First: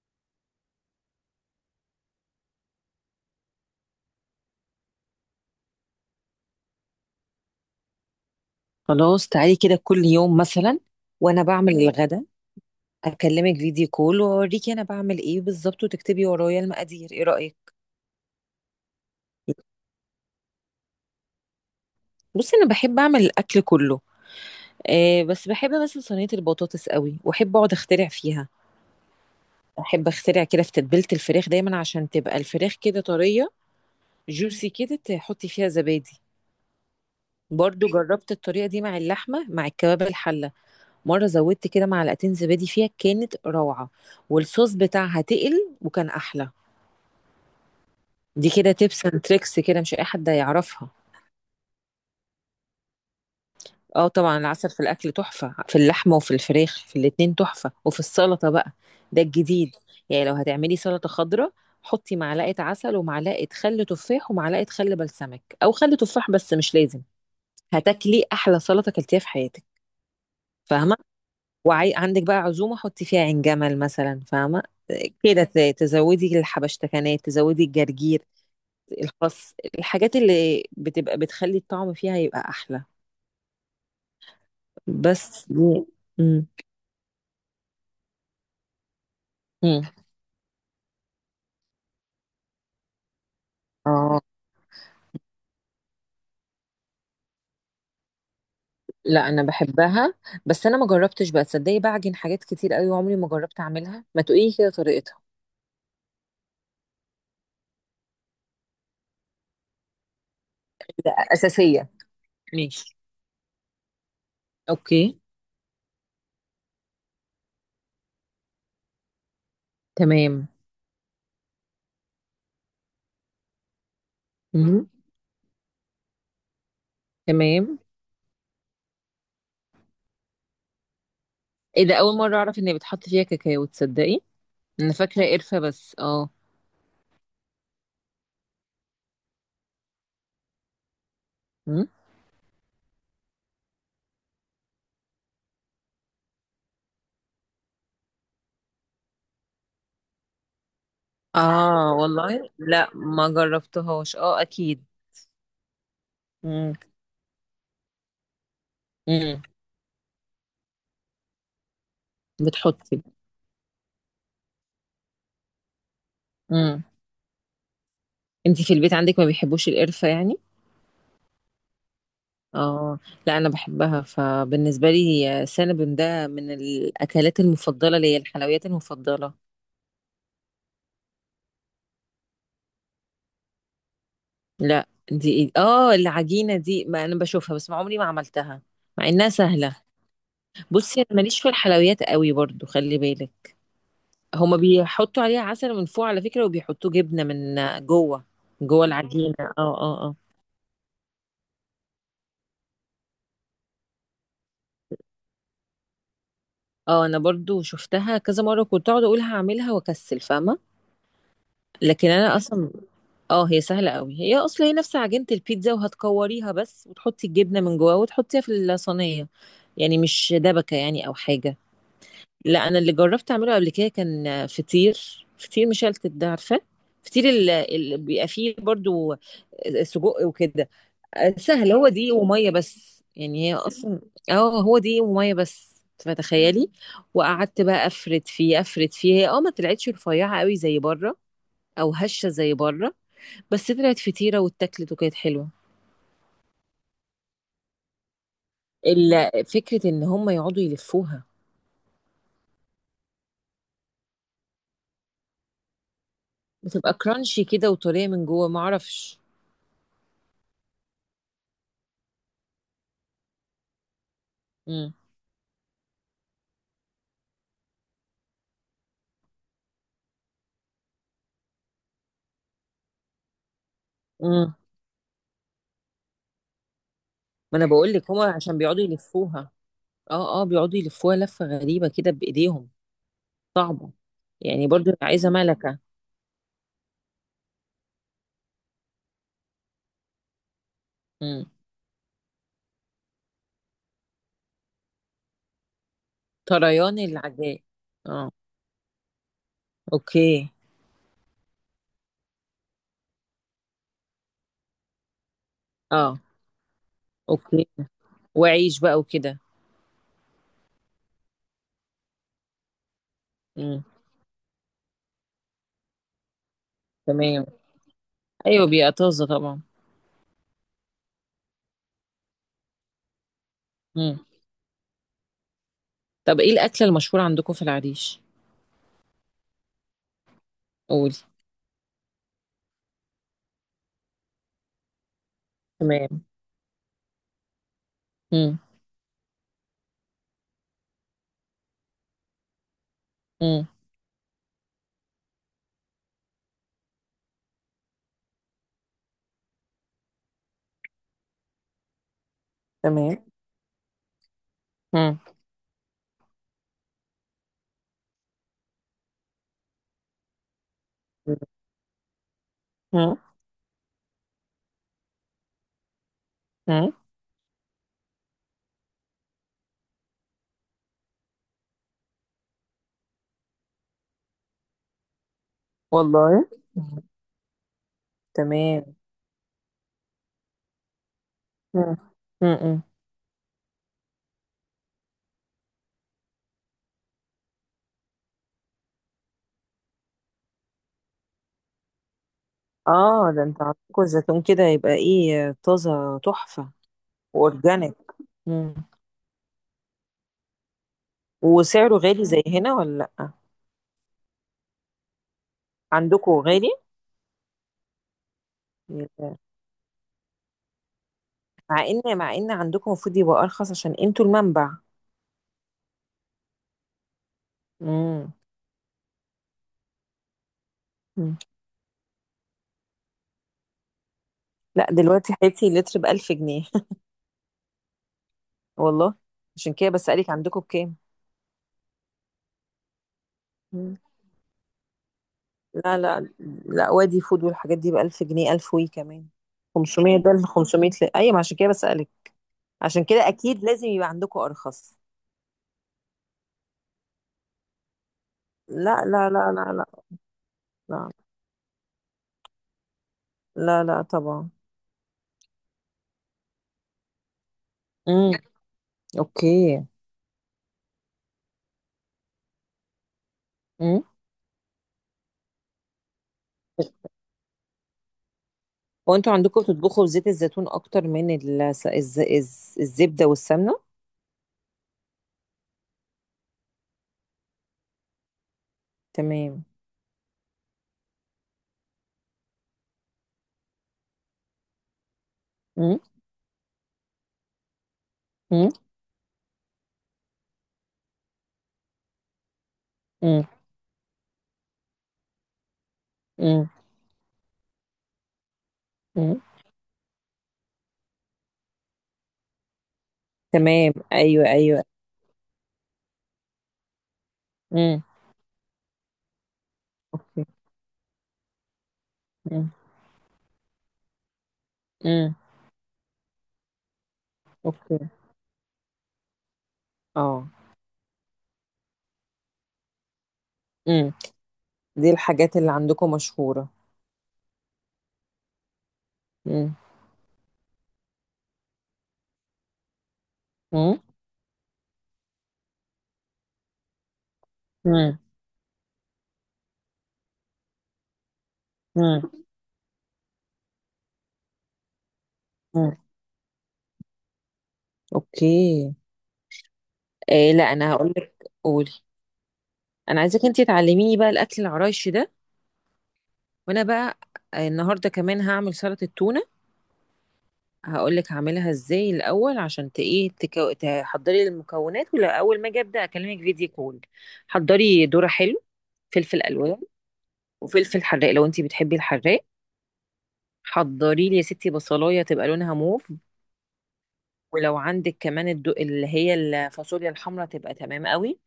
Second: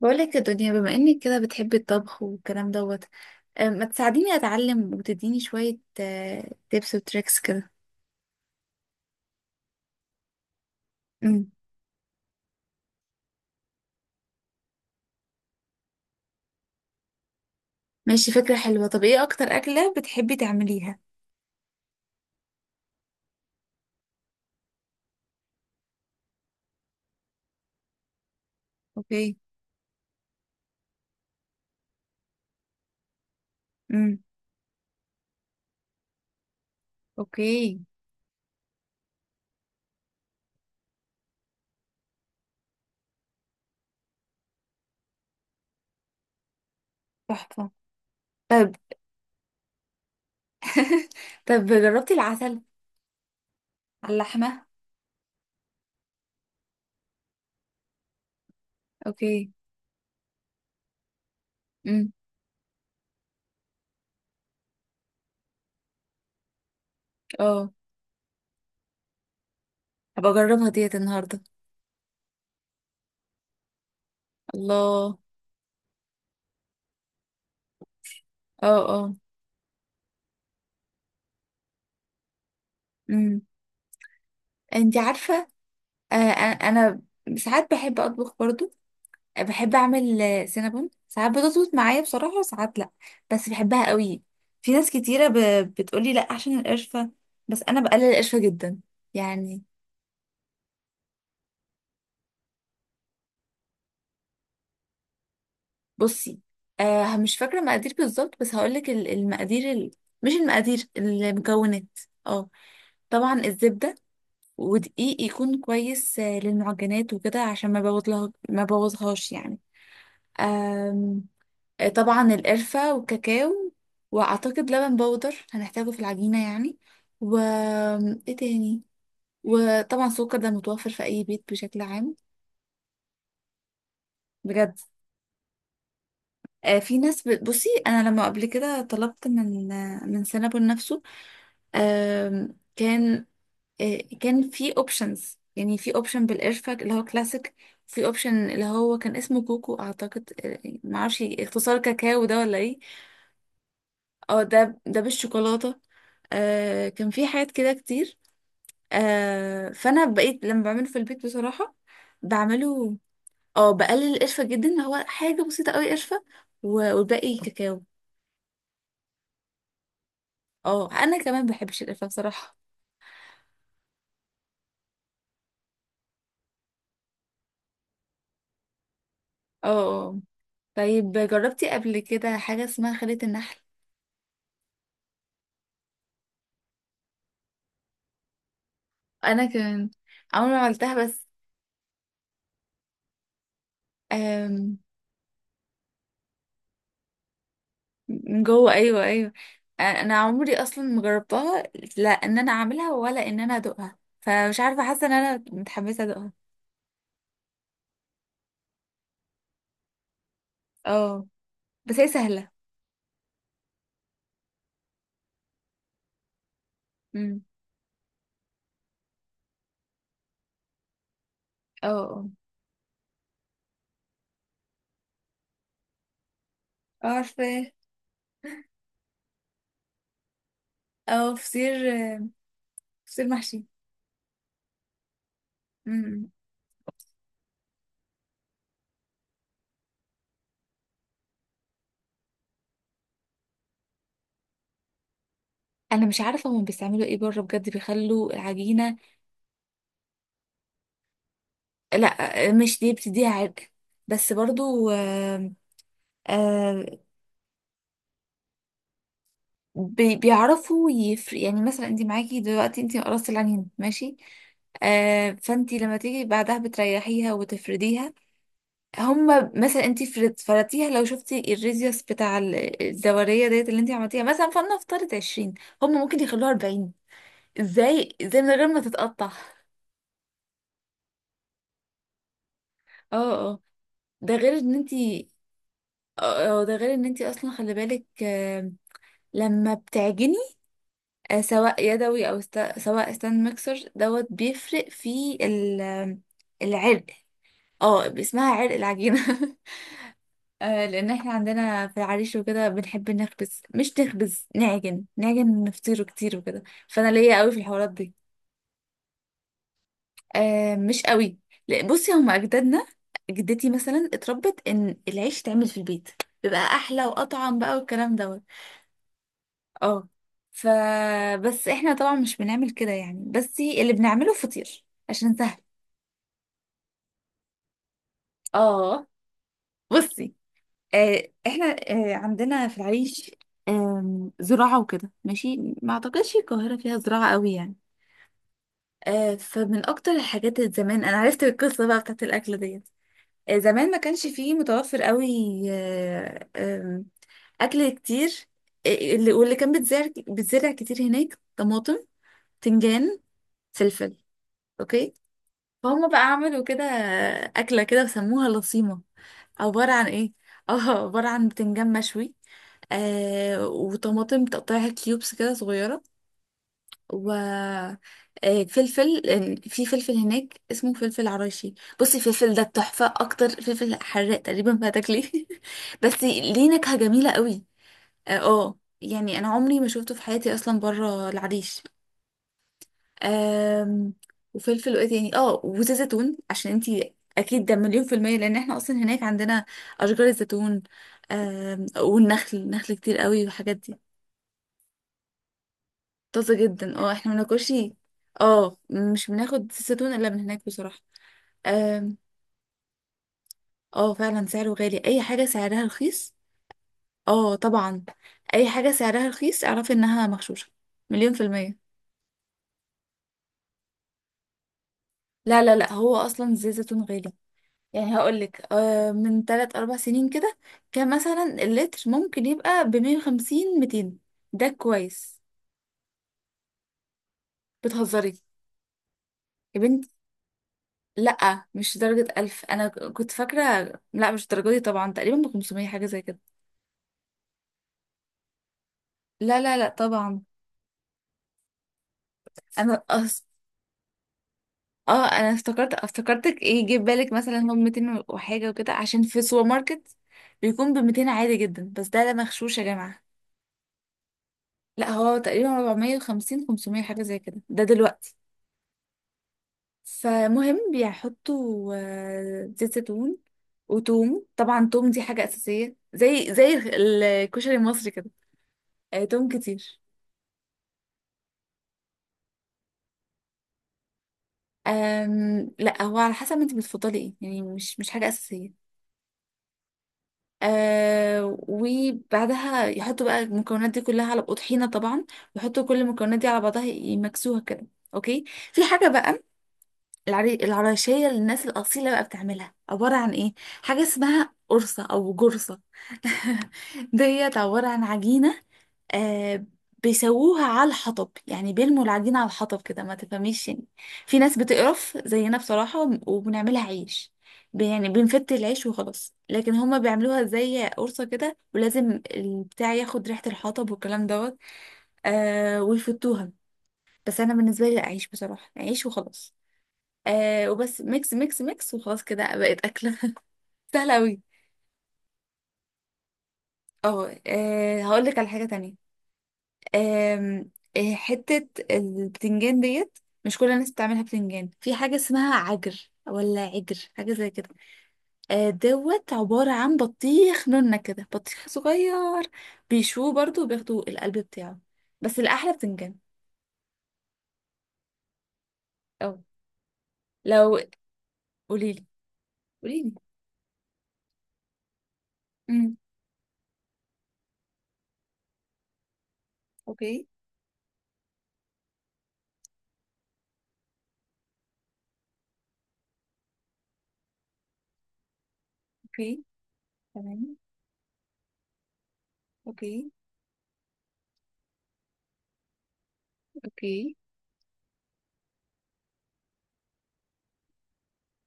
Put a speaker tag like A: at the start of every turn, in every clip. A: بقولك يا دنيا، بما انك كده بتحبي الطبخ والكلام دوت. أه، ما تساعديني اتعلم وتديني شوية تيبس وتريكس كده.
B: خلاص تعالي كده كل يوم مثلا وانا
A: امم.
B: بعمل الغدا اكلمك فيديو كول واوريكي انا بعمل ايه بالظبط وتكتبي ورايا المقادير، ايه رأيك؟
A: ماشي، فكرة حلوة. طب ايه اكتر اكلة بتحبي تعمليها؟
B: بصي انا بحب اعمل الاكل كله. آه بس بحب مثلا صينية البطاطس قوي واحب اقعد اخترع فيها.
A: اوكي.
B: احب اخترع كده في تتبيلة الفراخ دايما عشان تبقى الفراخ كده طرية
A: امم.
B: جوسي كده، تحطي فيها زبادي.
A: اوكي.
B: برضو جربت الطريقة دي مع اللحمة مع الكباب الحلة. مرة زودت كده معلقتين زبادي فيها كانت روعة والصوص بتاعها تقل وكان احلى.
A: تحفة.
B: دي كده
A: طب.
B: تيبس اند تريكس كده، مش اي حد هيعرفها.
A: طب جربتي العسل
B: اه
A: على
B: طبعا
A: اللحمة؟
B: العسل في الاكل تحفه، في اللحمه وفي الفراخ في الاتنين تحفه وفي السلطه بقى ده
A: اوكي.
B: الجديد. يعني لو هتعملي سلطه خضراء
A: امم.
B: حطي معلقه عسل ومعلقه خل تفاح ومعلقه خل بلسمك او خل تفاح، بس مش لازم.
A: اه
B: هتاكلي احلى سلطه اكلتيها في حياتك.
A: هبقى اجربها ديت
B: فاهمه؟
A: النهاردة.
B: وعندك بقى عزومه حطي فيها عين جمل مثلا، فاهمه؟
A: الله.
B: كده تزودي الحبشتكنات، تزودي الجرجير،
A: اه اه.
B: الخس، الحاجات اللي بتبقى بتخلي الطعم فيها يبقى احلى.
A: امم. انتي عارفة.
B: بس دي. مم.
A: انا ساعات بحب اطبخ برضو. بحب
B: مم.
A: اعمل سينابون، ساعات بتظبط معايا بصراحة وساعات لا. بس بحبها
B: اه.
A: قوي. في ناس كتيرة بتقولي لا عشان القرفة، بس انا بقلل القرفة جدا
B: لا انا
A: يعني.
B: بحبها. بس انا ما جربتش بقى، تصدقي بعجن حاجات كتير قوي عمري ما جربت اعملها، ما تقولي كده طريقتها.
A: بصي، مش فاكرة مقادير بالظبط، بس هقولك المقادير مش المقادير،
B: ده
A: المكونات.
B: اساسيه.
A: اه
B: ماشي.
A: طبعا الزبدة،
B: اوكي.
A: ودقيق يكون كويس، للمعجنات وكده عشان ما بوظلها ما بوظهاش
B: تمام.
A: يعني. طبعا القرفة والكاكاو. وأعتقد
B: مم.
A: لبن بودر هنحتاجه في العجينة يعني. و،
B: تمام.
A: ايه تاني؟ وطبعا السكر ده متوفر في أي بيت بشكل
B: ايه ده،
A: عام.
B: اول مره اعرف ان بتحط فيها كاكاو، تصدقي؟
A: بجد.
B: انا فاكره قرفه بس اه.
A: في ناس بصي أنا لما قبل كده طلبت من من سينابون نفسه.
B: مم.
A: كان، كان في اوبشنز يعني. في اوبشن بالقرفة اللي هو كلاسيك. في اوبشن اللي هو كان اسمه كوكو اعتقد، معرفش اختصار
B: اه
A: كاكاو ده
B: والله
A: ولا ايه.
B: لا ما جربتهاش،
A: اه
B: اه
A: ده
B: اكيد.
A: ده بالشوكولاتة.
B: مم.
A: آه كان في حاجات كده كتير.
B: مم.
A: آه فانا بقيت لما بعمله في البيت بصراحه بعمله.
B: بتحطي.
A: اه بقلل القرفه جدا، هو حاجه بسيطه قوي قرفه،
B: مم.
A: والباقي كاكاو.
B: انتي في البيت عندك ما بيحبوش القرفه يعني؟
A: اه انا كمان بحبش القرفه بصراحه.
B: اه. لا انا بحبها، فبالنسبه لي هي سينابون ده من الاكلات المفضله ليا، الحلويات المفضله.
A: اه. آه. آه. طيب، جربتي قبل كده حاجه اسمها خلية النحل؟
B: لا دي اه العجينه دي، ما انا بشوفها بس ما عمري ما عملتها مع انها
A: انا
B: سهله.
A: كمان عمري ما
B: بصي
A: عملتها
B: انا
A: بس.
B: ماليش في الحلويات قوي برضو، خلي بالك. هما
A: آم،
B: بيحطوا عليها عسل من فوق على فكره، وبيحطوا جبنه من جوه.
A: من جوه،
B: جوه
A: ايوه ايوه.
B: العجينه اه
A: آه،
B: اه
A: انا
B: اه.
A: عمري اصلا ما جربتها، لا ان انا اعملها ولا ان انا ادوقها، فمش عارفه حاسه ان انا متحمسه ادوقها.
B: اه انا برضو شفتها كذا مره كنت اقعد اقول هعملها واكسل، فاهمه؟
A: اه بس هي
B: لكن انا
A: سهلة.
B: اصلا. اه هي سهلة قوي، هي اصلا هي نفس عجينة البيتزا وهتكوريها بس وتحطي
A: امم.
B: الجبنة من جواها وتحطيها في الصينية. يعني مش دبكة يعني او حاجة.
A: اه اه
B: لا انا اللي جربت اعمله قبل كده كان فطير، فطير مشلتت ده، عارفة؟
A: اه
B: فطير اللي,
A: عارفة.
B: اللي بيبقى فيه برضو سجق وكده.
A: او
B: آه، سهل، هو
A: فطير،
B: دقيق ومية بس،
A: فطير
B: يعني هي
A: محشي.
B: اصلا. اه هو دقيق ومية بس،
A: امم.
B: فتخيلي. وقعدت بقى افرد فيه افرد فيه، هي اه ما طلعتش رفيعة قوي زي بره او هشة زي بره، بس طلعت فطيرة واتاكلت وكانت حلوة.
A: انا مش عارفه هم بيستعملوا ايه بره بجد بيخلوا العجينه.
B: فكرة ان هم يقعدوا يلفوها.
A: لا مش دي، بتديها عرق، بس برضو آه.
B: بتبقى
A: آه.
B: كرانشي كده وطرية من جوه، ما اعرفش.
A: بيعرفوا يفرق يعني. مثلا انت معاكي دلوقتي، انت قرصتي العجينه ماشي،
B: امم.
A: آه، فانت لما تيجي بعدها بتريحيها وتفرديها. هما مثلا انتي فرضتيها، لو شفتي الريزيوس بتاع الدورية ديت اللي انتي عملتيها مثلا،
B: امم.
A: فلنفترض 20، هما ممكن يخلوها 40.
B: ما انا بقول لك
A: ازاي؟
B: هم
A: ازاي من
B: عشان
A: غير ما
B: بيقعدوا
A: تتقطع؟
B: يلفوها، اه اه بيقعدوا يلفوها لفة غريبة كده بايديهم،
A: اه اه،
B: صعبة.
A: ده غير
B: يعني
A: ان
B: برضو
A: انتي.
B: عايزة ملكة.
A: اه اه، ده غير ان انتي اصلا خلي بالك. آم، لما بتعجني
B: امم.
A: سواء يدوي او سواء ستاند ميكسر دوت، بيفرق في آم،
B: طريان
A: العرق.
B: العجاء.
A: اه
B: اه.
A: اسمها عرق العجينة.
B: اوكي.
A: آه لان احنا عندنا في العريش وكده بنحب نخبز، مش نخبز، نعجن، نعجن نفطيره
B: اه.
A: كتير وكده. فانا ليا قوي في
B: اوكي.
A: الحوارات دي.
B: وعيش بقى وكده.
A: آه مش قوي. لا، بصي هما اجدادنا. جدتي
B: امم.
A: مثلا اتربت ان العيش يتعمل في البيت، بيبقى احلى
B: تمام.
A: واطعم بقى والكلام دوت.
B: ايوه بيبقى طازة طبعا.
A: اه. ف. بس احنا طبعا مش بنعمل كده يعني، بس اللي
B: امم.
A: بنعمله فطير عشان سهل.
B: طب ايه الاكلة المشهورة عندكم في العريش؟
A: اه. بصي،
B: قولي.
A: احنا عندنا في العريش زراعة وكده ماشي. ما
B: تمام.
A: اعتقدش القاهرة فيها زراعة قوي يعني. فمن اكتر الحاجات اللي زمان انا عرفت القصة بقى بتاعت الاكل ديت،
B: امم.
A: زمان ما كانش فيه متوفر قوي آه، آم، اكل كتير. آه، اللي كان بيتزرع بيتزرع كتير هناك، طماطم،
B: تمام.
A: تنجان، فلفل. اوكي.
B: مم.
A: فهم بقى عملوا كده اكلة كده وسموها لصيمة. عبارة عن ايه؟ اه عبارة عن بتنجان مشوي،
B: مم.
A: آه، وطماطم تقطعها كيوبس كده صغيرة.
B: مم.
A: و، آه فلفل، لأن في فلفل هناك اسمه فلفل عرايشي. بصي الفلفل ده التحفة، أكتر فلفل حراق تقريبا ما هتاكليه. بس
B: والله.
A: ليه نكهة
B: مم.
A: جميلة قوي. اه،
B: تمام.
A: يعني أنا عمري ما شفته في حياتي أصلا بره العريش.
B: مم. مم.
A: آم. وفلفل، وإيه تاني؟ اه وزيت زيتون عشان انتي أكيد، ده مليون في المية، لأن احنا أصلا هناك عندنا أشجار الزيتون. آم، والنخل، نخل كتير
B: اه
A: قوي
B: ده انت
A: والحاجات دي.
B: عندكم الزيتون كده يبقى ايه، طازة
A: طازة
B: تحفة.
A: جدا اه، احنا بناكلش.
B: واورجانيك. مم.
A: اه مش بناخد زيتون الا من هناك بصراحة.
B: وسعره
A: آم،
B: غالي زي هنا ولا لأ؟
A: اه فعلا سعره غالي. اي حاجة سعرها
B: عندكم
A: رخيص.
B: غالي.
A: اه طبعا. اي حاجة سعرها
B: يبقى-
A: رخيص اعرفي انها مغشوشة مليون في
B: مع
A: المية.
B: ان مع ان عندكم المفروض يبقى ارخص عشان انتوا المنبع.
A: لا لا لا، هو اصلا زيت زيتون غالي يعني.
B: مم.
A: هقولك من تلات اربع سنين كده كان
B: مم.
A: مثلا اللتر ممكن يبقى بـ150، 200. ده
B: لا دلوقتي
A: كويس.
B: حياتي لتر بألف جنيه.
A: بتهزري.
B: والله. عشان
A: يا
B: كده
A: بنتي،
B: بسألك عندكم بكام.
A: لا مش درجة 1000 أنا كنت فاكرة. لا مش الدرجة دي طبعا، تقريبا بـ500
B: لا
A: حاجة زي
B: لا
A: كده.
B: لا، وادي فود والحاجات دي بألف جنيه، ألف وي كمان.
A: لا لا لا
B: 500، ده
A: طبعا.
B: ال 500 ل... أيوة، ما عشان كده بسألك.
A: انا
B: عشان كده
A: أص...
B: أكيد لازم يبقى عندكم أرخص.
A: اه انا افتكرت، افتكرتك ايه جه في بالك، مثلا هو 200 وحاجه وكده،
B: لا
A: عشان
B: لا
A: في
B: لا
A: السوبر
B: لا لا.
A: ماركت بيكون ب
B: لا,
A: 200 عادي جدا، بس ده لا، مغشوش يا جماعه.
B: لا لا طبعا.
A: لا هو تقريبا 450، 500 حاجه زي كده ده
B: امم.
A: دلوقتي.
B: أوكي.
A: فمهم بيحطوا زيت زيتون
B: امم.
A: وتوم. طبعا توم دي حاجه اساسيه زي زي الكشري المصري كده.
B: وأنتوا
A: توم
B: عندكم
A: كتير.
B: بتطبخوا بزيت الزيتون أكتر من الزبدة والسمنة؟
A: أم... لا هو على حسب انت بتفضلي ايه يعني، مش حاجه اساسيه.
B: تمام.
A: آه وبعدها يحطوا بقى المكونات دي كلها على طحينة طبعا، ويحطوا كل
B: امم.
A: المكونات دي على بعضها يمكسوها كده. اوكي.
B: امم.
A: في حاجة بقى، العراشية للناس الأصيلة بقى بتعملها عبارة عن
B: امم.
A: ايه؟ حاجة اسمها قرصة أو جرصة.
B: امم.
A: ديت عبارة عن عجينة
B: أمم.
A: آه. بيسووها على الحطب، يعني بيلموا العجينة على الحطب كده ما تفهميش يعني.
B: تمام
A: في
B: أيوة
A: ناس
B: أيوة.
A: بتقرف زينا بصراحة وبنعملها عيش،
B: امم.
A: يعني بنفت العيش وخلاص، لكن هما بيعملوها زي قرصة كده، ولازم
B: امم.
A: البتاع ياخد ريحة الحطب والكلام دوت.
B: امم.
A: آه ويفتوها. بس أنا بالنسبة لي
B: أوكي.
A: لا، عيش بصراحة، عيش وخلاص.
B: اه.
A: آه وبس ميكس ميكس ميكس وخلاص كده بقت أكلة
B: امم.
A: سهلة أوي.
B: دي الحاجات اللي عندكم مشهورة.
A: اه. هقول لك على حاجة تانية.
B: امم.
A: آم، آه، حتة البتنجان ديت، مش كل الناس
B: مم؟
A: بتعملها بتنجان، في حاجة اسمها عجر ولا عجر حاجة زي كده،
B: مم.
A: دوت عبارة عن بطيخ نونة كده بطيخ
B: مم.
A: صغير، بيشوه برضو وبياخدوا القلب بتاعه. بس الأحلى
B: مم.
A: بتنجان.
B: اوكي.
A: اه.
B: إيه لا
A: لو.
B: انا هقول لك، قولي.
A: قوليلي. قوليلي.
B: انا عايزاك انتي تعلميني بقى الاكل العرايشي ده.
A: امم.
B: وانا بقى آه، النهارده كمان هعمل سلطه التونه.
A: اوكي.
B: هقول لك هعملها ازاي الاول عشان ت- ايه تحضري المكونات، ولا اول ما اجي ابدا اكلمك فيديو كول. حضري ذره حلو،
A: اوكي.
B: فلفل الوان،
A: تمام.
B: وفلفل حراق لو انتي بتحبي الحراق.
A: اوكي.
B: حضري لي يا ستي بصلايه تبقى لونها موف.
A: اوكي.
B: ولو عندك كمان اللي هي الفاصوليا الحمراء تبقى تمام قوي.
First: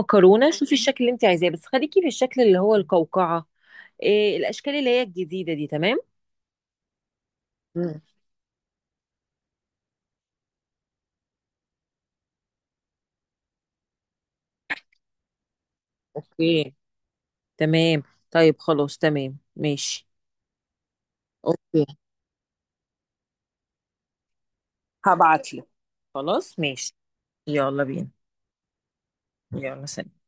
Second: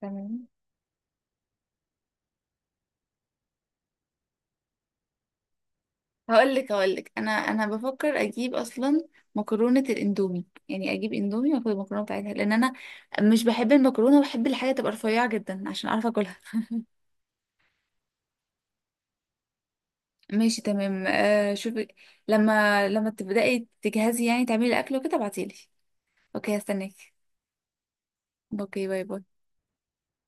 A: تمام.
B: شوفي الشكل اللي انت عايزاه بس خليكي في الشكل اللي هو القوقعه. إيه الاشكال اللي هي الجديده دي تمام.
A: هقول لك انا
B: مم.
A: بفكر اجيب اصلا مكرونه الاندومي يعني، اجيب اندومي واخد المكرونه بتاعتها، لان انا مش بحب المكرونه، وبحب الحاجه تبقى رفيعه جدا عشان اعرف اكلها.
B: اوكي. تمام. طيب خلاص تمام ماشي.
A: ماشي تمام آه
B: اوكي
A: شوفي، لما تبداي تجهزي يعني تعملي الاكل وكده ابعتيلي.
B: هبعت لك.
A: اوكي
B: خلاص
A: هستناك.
B: ماشي. يلا بينا.
A: اوكي باي باي.
B: يلا سلام.